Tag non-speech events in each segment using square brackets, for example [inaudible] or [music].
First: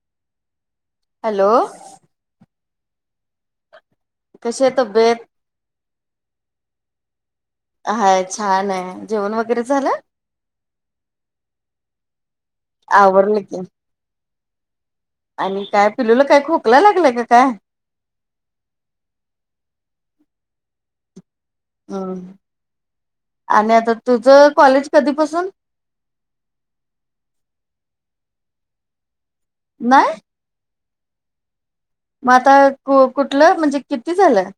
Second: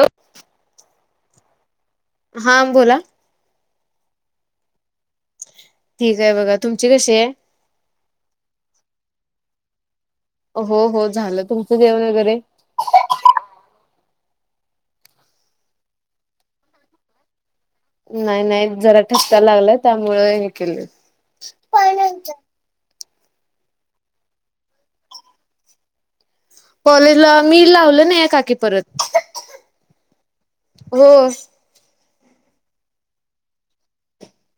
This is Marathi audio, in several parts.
हॅलो [unintelligible] [unintelligible] हॅलो बोला कसे तर बेत ठीक आहे बघा तुमची कशी आहे हाय छान आहे जेवण वगैरे झालं हो हो झालं तुमचं जवण वगैरे आवरलं की आणि काय पिलूला काय खोकला लागलं का काय नाही नाही जरा ठ् लागला त्यामुळे हे केले हम् आणि आता तुझं कॉलेज कधीपसून कॉलेजला मी लावलं ना या काकी परत नाही हो मग आता कु कुठलं म्हणजे किती झालं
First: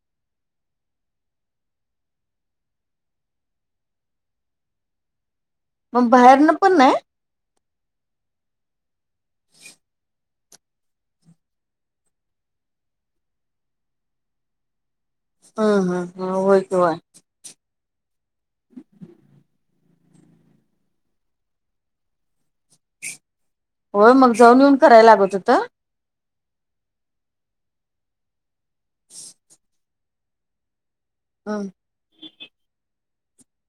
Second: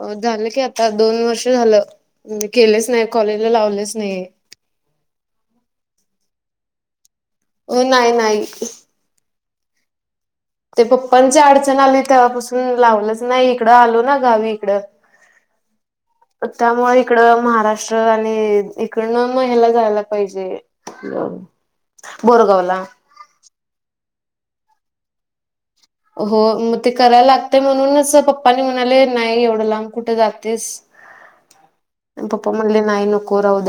हो झालं की आता दोन वर्ष झालं केलेच नाही कॉलेजला लावलेच नाही ह मग बाहेरन पण आहे हो नाही नाही ते पप्पांची अडचण आली तेव्हापासून लावलंच नाही इकडं आलो ना गावी हम्म हम् इकडं होय कि होय त्यामुळे इकडं महाराष्ट्र महष्ट्र आणि इडन महिला जायला पाहिजे बोरगावला होय मग जाऊन येऊन करायला लागत होत हो मग ते करायला लागतय म्हणूनच पप्पानी म्हणाले नाही एवढं लांब कुठे जातेस पप मणले नायन कोोर हवद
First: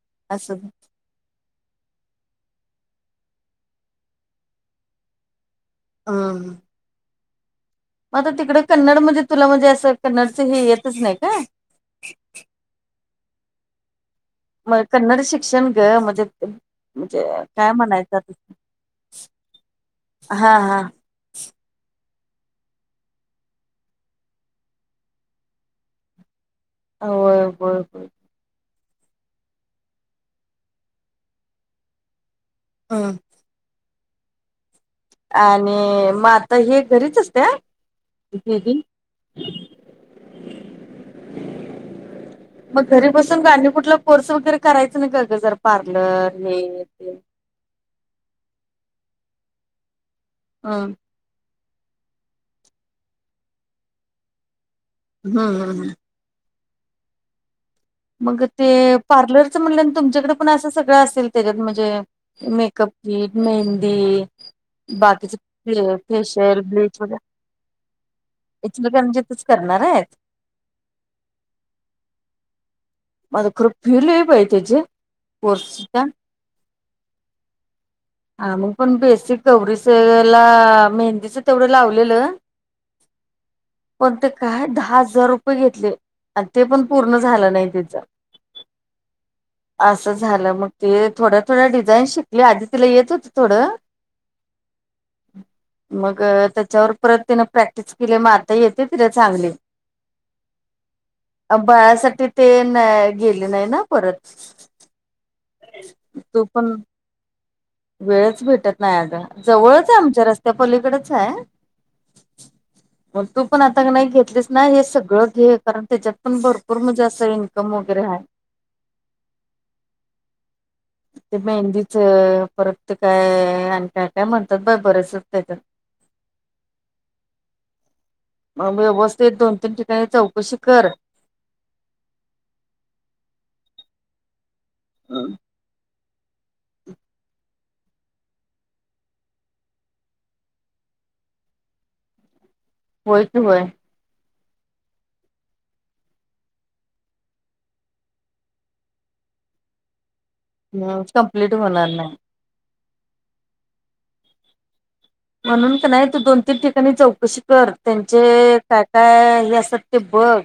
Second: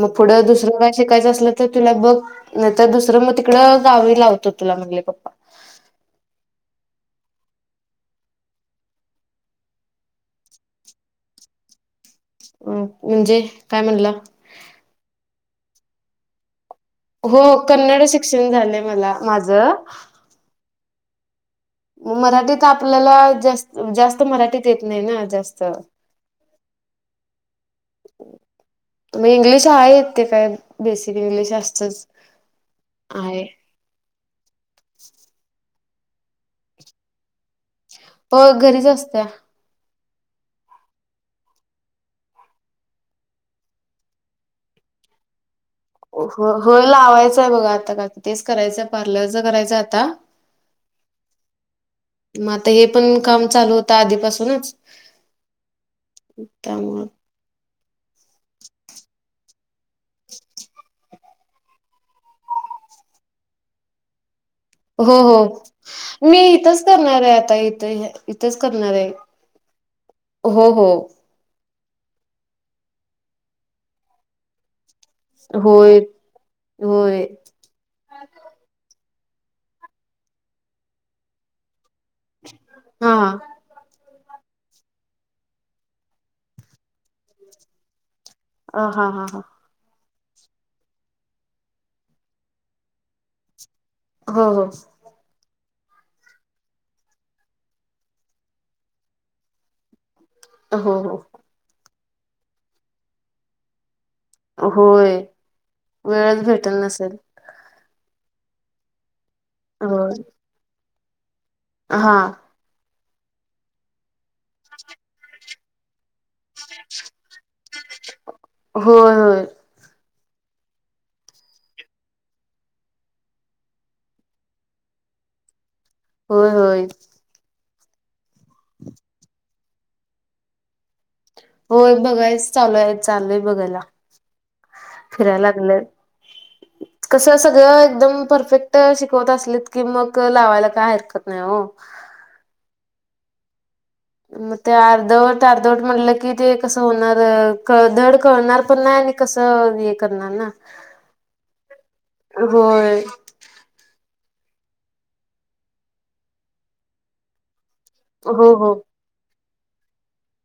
मग पुढं असं दुसरं काय शिकायचं असल तुला बघ नाही तरर दुसरं मग तिकड गावी लावतो तुला म्हग पप्पा हम मग आता तिकड कन्नड म्हणजे तुला म्हणजे असं कन्नडच हे येतच नाही का अ म्हणजे काय म्हणला मग कन्नड शिक्षण ग म्हणजे म्हणजे हो काय कन्नड म्हणायचं शिक्षण तु झालंय मला माझं हा हा मराठीत आपल्याला जास्त जास्त मराठीत येत नाही ना जास्त हो ब ब मग इंग्लिश आहे ते काय बेसिक इंग्लिश असतच हं. अ आणि मग आता हे घरीच असते प घरीच असत्या [unintelligible] मग घरी बसून का आणि कुठला कोर्स वगैरे करायचं ना का गजर हो हो लावायचंय बघा आता काकी तेच करायचंय पार्लरच करायचं आता हा मग आता हे पण काम चालू होतं आधीपासूनच हम्म हम् हम उतम मग ते पार्लर म्ह तुमच्याकडे पण असं सगळं असेल त्याच्यात म्हणजे मेकअप किट मेहंदी [unintelligible] हो फे हो मी फेशियल, इथंच ब्लीच करणार वगैरे आहे आता इथे इथेच करणार आहे इचलकरंजीतच करणार आहेत? हो हो मला खर फि लय बाई त्याजी कोर्सची होय त्या होय हा मग पण बेसिक गवरीचला मेहंदीच तेवढं लावलेलं हा पण ते काय दहा हजार रुपये घेतले आणि ते पण पूर्ण झालं नाय तीच अ हा-हा-हा असं झालं मग ते थोड्या थोड्या डिझाईन शिकली. आधी तिला येत होतं थोडं हो हो मग त्याच्यावर परत तिन प्रॅक्टिस केली. मग आता येते तिला चांगले हो हो अ बाळासाठी ते न गेले नाही ना परत होय वेळच तू पण भेटल नसेल. वेळच भेटत नाही आता जवळच हाय होय आमच्या रस्त्यापलीकडच आहे. हा मग तू पण आता नाही घेतलीस ना हे सगळं घे कारण त्याच्यात पण भरपूर म्हणजे अस इन्कम वगैरे आहे. होय होय ते मेहंदीच परत ते काय आणि काय काय म्हणतात बाय बरसच त्याच्यात होय होय मग व्यवस्थित दोन तीन ठिकाणी चौकशी कर होय बघायस चालूय चालूय बघायला फिरायला लागलंय [inaudible] कसं सगळं एकदम परफेक्ट शिकवत असलेत की मग लावायला काय हरकत नाही हो होय त होय मग ते अर्धवट अर्धवट म्हटलं की ते कसं होणार कळधड कळणार पण नाही कस हे करणार ना कंप्लीट होणार नाही होय म्हणून नाही तू दोन तीन ठिकाणी चौकशी कर, त्यांचे हो हो काय काय हे अस. सत्य बघ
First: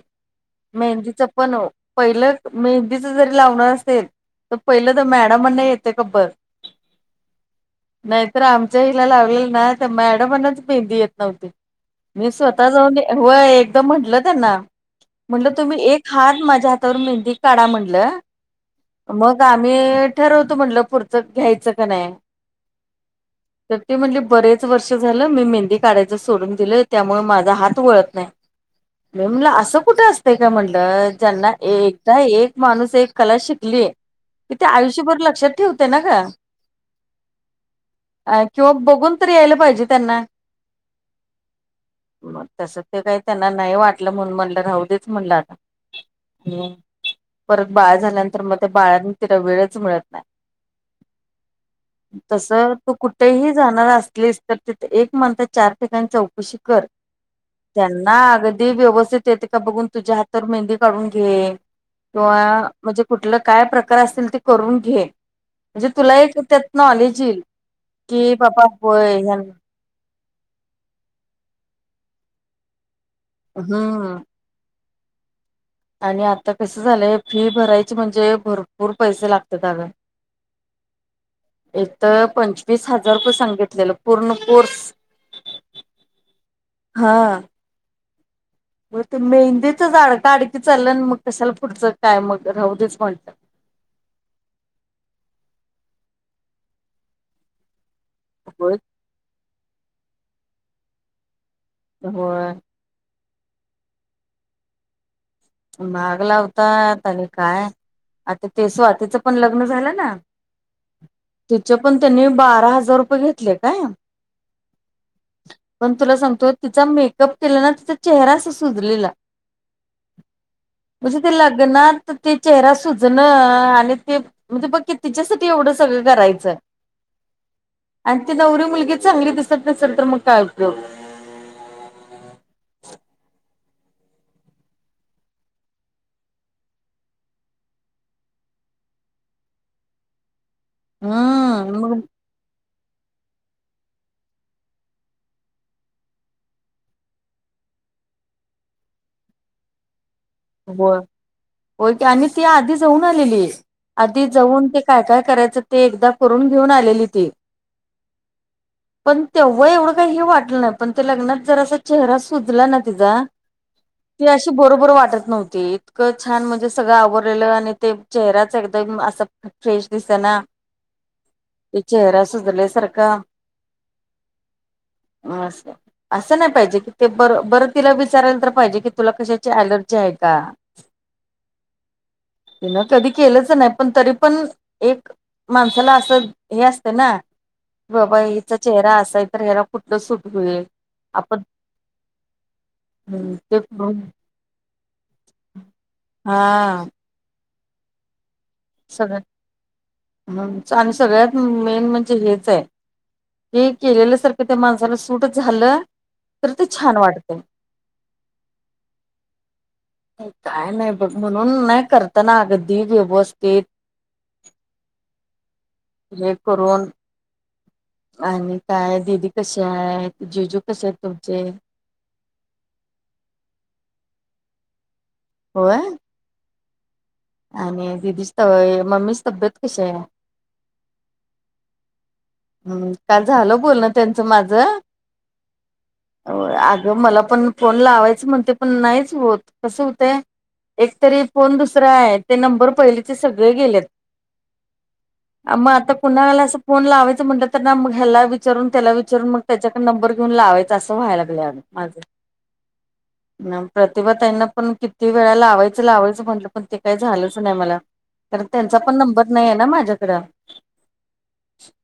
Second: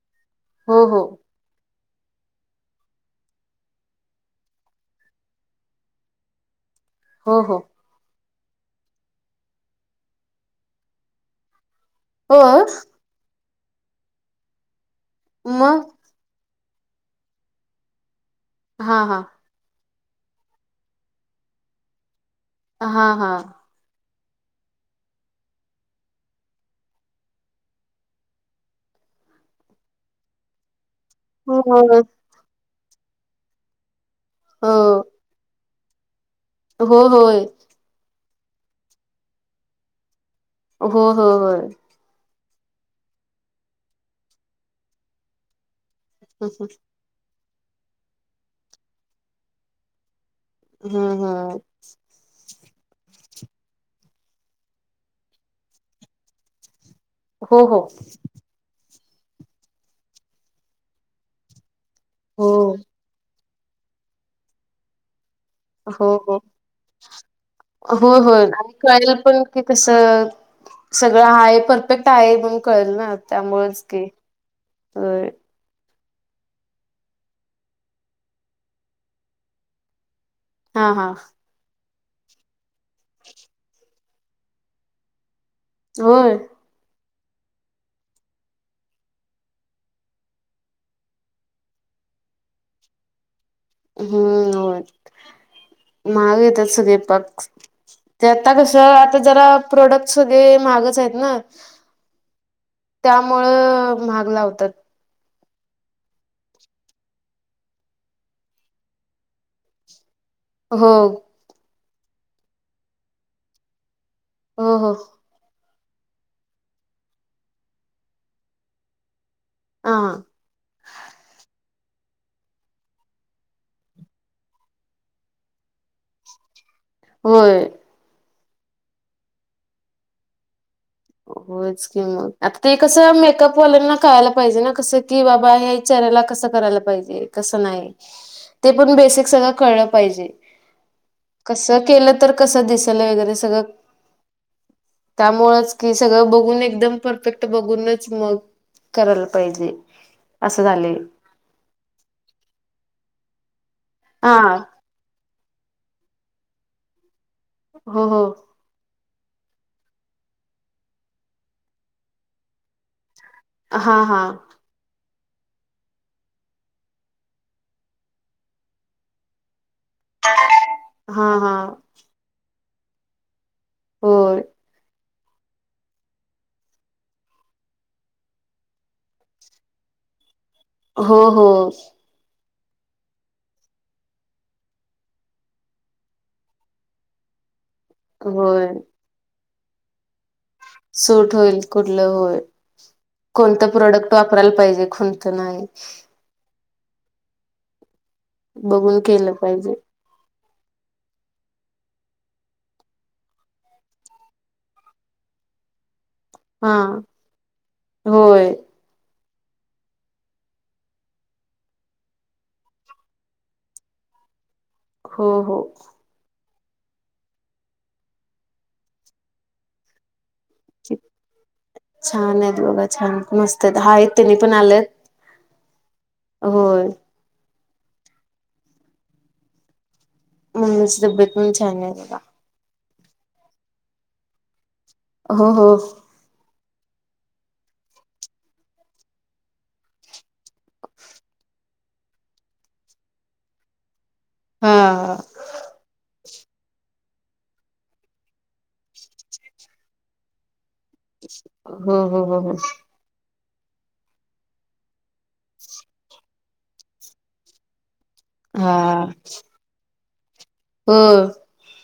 हो हो मेहंदीच पण. पहिलंच मेहंदीच जरी लावणार असेल. तर पहिलं तर मॅडम म्हणणे येते खबर. हो हो. नाहीतर आमच्या हिला लावलेलं नाही तर मॅडमनच भेंदी येत नव्हती. मी हो स्वतः जाऊन होय एकदम म्हंटलं त्यांना, म्हटलं तुम्ही मग एक हात माझ्या हात. तर मेहंदी काढा म्हटलं हा हा मग आम्ही. ठरवत म्हटलं पुरचं घ्यायचं का नाही. हा हा. तर ते म्हणले बरेच वर्ष झालं मी मेहंदी काढायचं सोडून दिलं, त्यामुळे माझा हात वळत नाही. मला असं कुठे असतंय का म्हणलं. ज्यांना हो हो एकदा एक माणूस एक कला शिकली, की ते आयुष्यभर लक्षात ठेवते ना का. हो होय. अ किंवा बघून तरी यायला पाहिजे त्यांना. हो हो होय. मग तस ते काही त्यांना नाही वाटलं म्हणून म्हणलं राह देच म्हणलं आता. अच [unintelligible] परत बाळ झाल्यानंतर, मग त्या बाळांनी तिला वेळच मिळत नाही. हम्म हम्म तस तू कुठ. तेही जाणार असलीस तर, तिथे एक म्हणता चार ठिकाणी चौकशी कर. हो हो त्यांना अगदी व्यवस्थ त ह मून घ म्हण क हो [unintelligible] काय प्रकार असतील ते करून घे. म्हणजे हो तुला एक हो त्यात नॉलेज येईल होय की होय बापा. आणि कळेल पण की कस सगळं आहे, परफेक्ट आहे म्हण कळेल ना. त्यामुळेच की हम्म होय. आणि आता कसं झालंय, फी भरायची म्हणजे, भरपूर पैसे लागतात अगं. हा हा. इ तर पंचवीस हजार सांगितलेलं पूर्ण कोर्स. होय. हा. मग ते मेहंदीचच अडका अडकी चाललं मग कशाला फुटतं काय मग राहू देच म्हटल. हम्म हो महाग येतात सुदैपाक. ते आता होय कसं आता जरा प्रोडक्ट वगैरे महागच आहेत ना. ह [unintelligible] त्यामुळं महाग लावतात. महाग लावता आणि काय आता ते स्वातीचं पण लग्न झालं ना. हो. त्या पण त्यांनी बारा हजार रुपये घेतले काय. हो हो. पण तुला सांगतो तिचा मेकअप केला, ना तिचा चेहरा सुजलेला. हा. म्हणजे ते लग्नात ते चेहरा सुजणं आणि ते म्हणजे बघ की तिच्यासाठी एवढं सगळं. करायचं. होय. त नवरी मुलगी चांगली दिसत नसेल, तर मग काय उपयोग. होच कि मग आता ते कसं मेकअपवाल्यांना कळायला पाहिजे, ना कसं की बाबा याच्या. त्याला कसं करायला पाहिजे कसं नाही ते पण बेसिक सगळं कळलं पाहिजे कसं हम्म मग केलं तर कस दिस त्यामुळंच हे सगळं बघून एकदम परफेक्ट बघूनच मग करायला पाहिजे असं हो झालंय आणि ती आधी जाऊन आलेली आधी हा जाऊन ते काय काय करायचं ते एकदा करून घेऊन आलेली ती हो हो पण तेव्हा एवढं काही हे वाटलं नाही पण ते लग्नात जरासा चेहरा सुजला ना तिचा हा हा ती अशी बरोबर वाटल नव्हती इतकं छान म्हणजे सगळं आवरलेलं आणि ते चेहराच एकदम असं फ्रेश दिसना हा हा ते चेहरा सुजल्यासारखा होय. असं असं नाही पाहिजे की ते बरं बरं तिला विचाराया तर पाहिजे की तुला कशाची अ‍ॅलर्जी जी आहे का? हो हो. तिन कधी केलंच नाही पण तरी पण एक माणसाला असं हे असतं ना बाबा हिचा होय चेहरा असाय तर ह्याला कुठलं सुट.. सूट होईल कुठलं होईल ते कोणत प्रोडक्ट वापरा [inaudible] हा बघून केलं पाहिजे आणि सगळ्यात मेन म्हणजे हेच आहे हे केलेलं सारखं त्या माणसाला सूट झालं तर ते हा छान वाटते होय काय नाही बघ म्हणून नाही करताना अगदी व्यवस्थित ते. हो हो--. हे करून आणि काय दिदी कसे हाय? जिजू छान आहेत बघा छान मस्त आहेत तेन्ही पण आलेत होय! होय. आणि दिदीच त मम्मीचि तब्येत कशी आहे? मम्मीच तबेत ही छाने बगा हम्म काल झालं बोलणं त्यांचं माझं हो हो. हो मला पण फोन लावायच म्हणते पण नाहीच होत कसं होतय एकतरी फोन दुसर हाय ते नंबर पहिलेचे सगळे गेलेत हा अ मग आता पुन्हाला अस फोन लावा म्हटल ना मग ह्याला विचारून त्याला विचारून मग त्याच्याक नंबर घेऊन लावायच असं व्हायलागलं अग माझ हो हो हो हो प्रतिभा ताईंना पण किती वेळा लावायचं लावायचं म्हंटलं पण ते काही झालंच नाही मला कारण त्यांचा पण नंबर नाही आहे ना माझ्याकडं हम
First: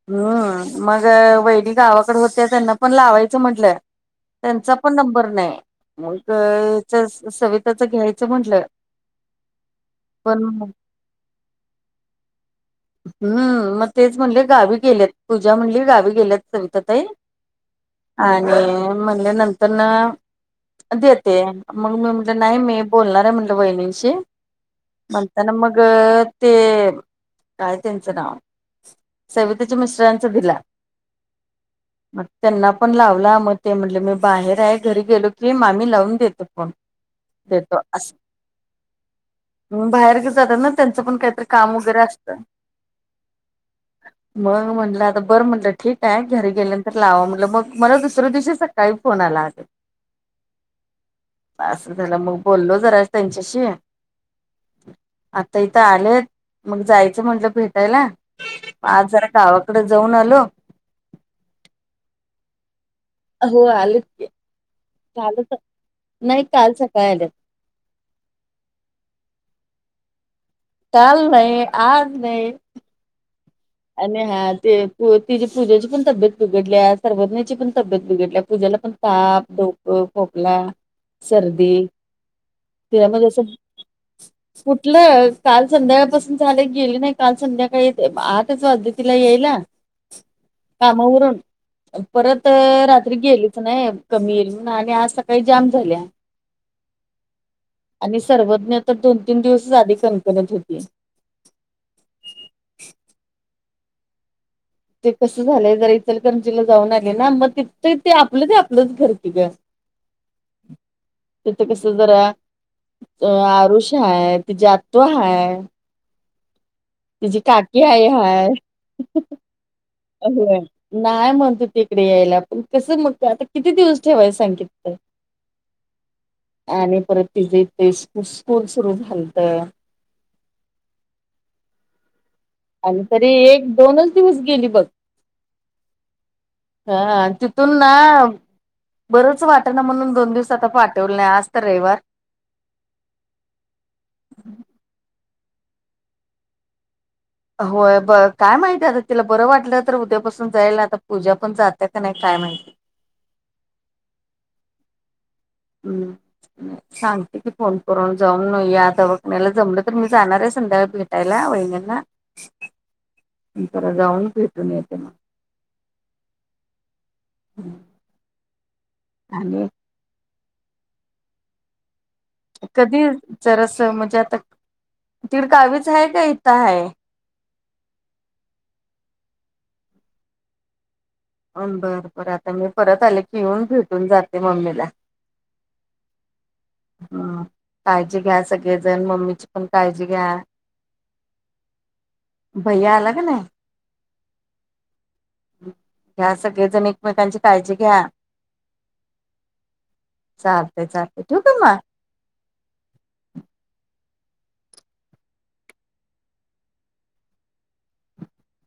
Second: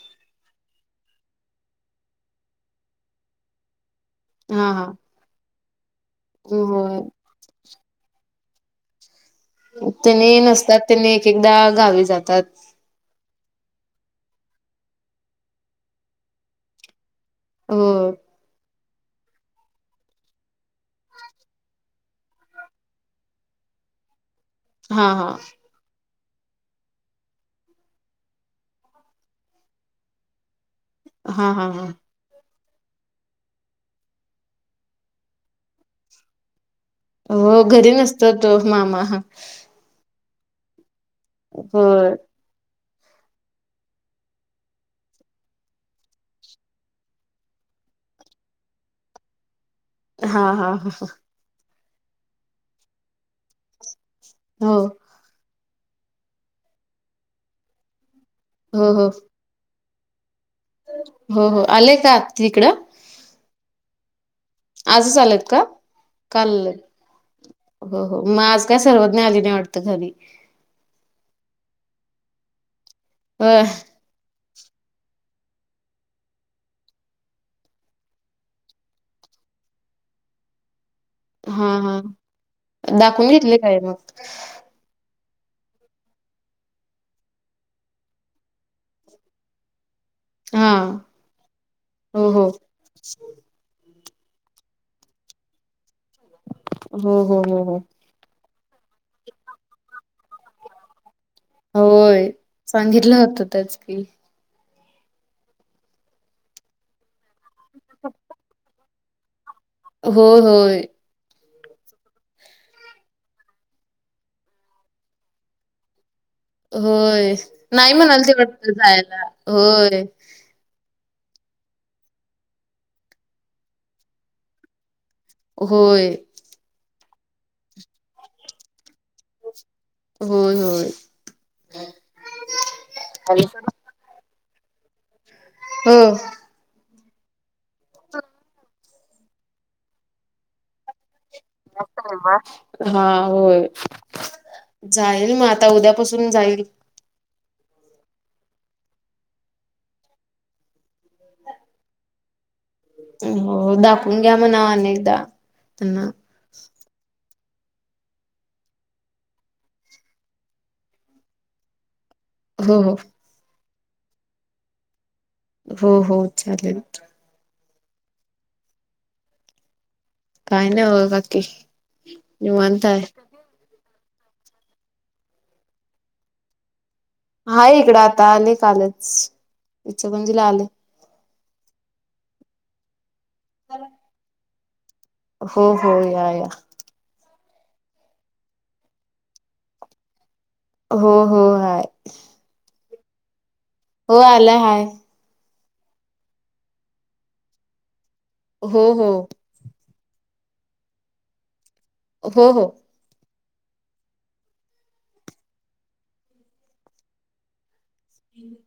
हम्म मग वैनी गावाकड होत्या त्यांना पण लावायचं म्हंटलं हा त्यांचा हा पण नंबर नाही मग हो सविताच घ्यायचं म्हटलं त्यांनी पण नसतात त्यांनी एक एकदा गावी जातात हम् मग तेच म्हणले गावी गेल्यात पूजा म्हणली गावी गेल्यात सविता ताई हो आणि म्हणले नंतरन देते मग मी म्हटलं नाही मी बोलणा रे म्हटलं वहिणींशी हा हा ममता न मग ते काय त्यांचं नाव सविताच्या मिस्टरांचा दिला हा हा हा मग त्यांना पण लावला मग ते म्हटले मी बाहेर आहे घरी गेलो की मामी लावून देतो फोन हो देतो घरी नसत तो मामा त्यांच पण काहीतर काम हो वगैरे असत मग म्हटलं आता बरं म्हटलं ठीक आहे घरी गेल्यांतर लावां म्हटलं मग मला दुसऱ्या दिवशी सकाळी फोन सलाट हा हा हा असं झालं मग बोललो जरा त्यांच्याशी हो आता इथं आलेत मग जायचं म्हटलं भेटायला हो हो आज जरा गावा तकडे जाऊन आलो हो हो आलंय का तिकडं हो आलेत की आजच आलयत कालच का नाही काल कालय सकाळी आलेत हो हो मग आज काय सर्वज्ञ आले नाही वाटत खाली काल नाही आज नाही अ आणि हा ते तिची पूजेची पण तब्येत बिघडल्या सर्वज्ञची पण तब्येत बिघडल्या पूजा पण ताप ोक खोकला हा सर्दी हा तिला दाखवून मधी घेतले काय मग कुठलंच काल संध्याकाळपासून झाले गेले नाही काल संध्याकाळी येत आतच वाजले तिला यायला हा कामावरून हो हो परत रात्री गेलीच नाही कमी येईल आणि आज सकाळी जाम झाल्या हम्म हम्म हम्म हम्म आणि सर्वज्ञ तर दोन तीन दिवस आधी कणकणत होती होय सांगितलं होतं त्याच कि ते कसं झालंय जरा इतलकंजीला जाऊन आले ना मग ति ते आपलं ते आपलंच घरती ग हो होय तिथं कस जरा अ आरुष हाय, तिजि आत्तू हाय. होय तिची काकी नाही आई म्हणाल ते वाटत जायला होय अ नाही म्हणतो त तीकडे यायला पण कसं मग आता किती दिवस ठेवाय सांगितल होय ति जे ते स्कु स्कूल सुरू झालत. होय होय. आणि तरी एक दोनच दिवस गेली बघ हो ह तिथून ना बरंच वाट ना म्हणून दोन दिवसात पाठवले आज तर रविवार हा होय जाय मग आता उद्यापासून जाईल होय ब काय माहिती आता तिला बरं वाटलं तर उद्यापासून जाईल, आता पूजा पण जात्या का नाय काय [unintelligible] हो दाखवून घ्या म्हणा अनेकदा त्यांना हम्म सांगते की फोन करून जाऊन न या दवाखण्या्याला जमलं तर मी जाणार आहे संध्याकाळी भेटायला वहिणींना हो हो रा जाऊन भेटून येते मग हो हो चालेल अग काय नाही हों काकी कधी जर अस म्हणजे आता तिड गावीच आहे का मग इथं हाय हाय इकडं आता अले कालंच आलेच तिचं म्हणजीला आले बर बर आता मी परत आले की येऊन भेटून जाते मम्मीला हो हो या या हम्म काळजी घ्या सगळेजण मम्मीची पण काळजी घ्या हो -हो हाय भैया आला का नाय हो आला हाय- घ्या सगळेजण एकमेकांची काळजी घ्या. हो -हो चालतय- चालतय ठूका मग- हो- हो ह-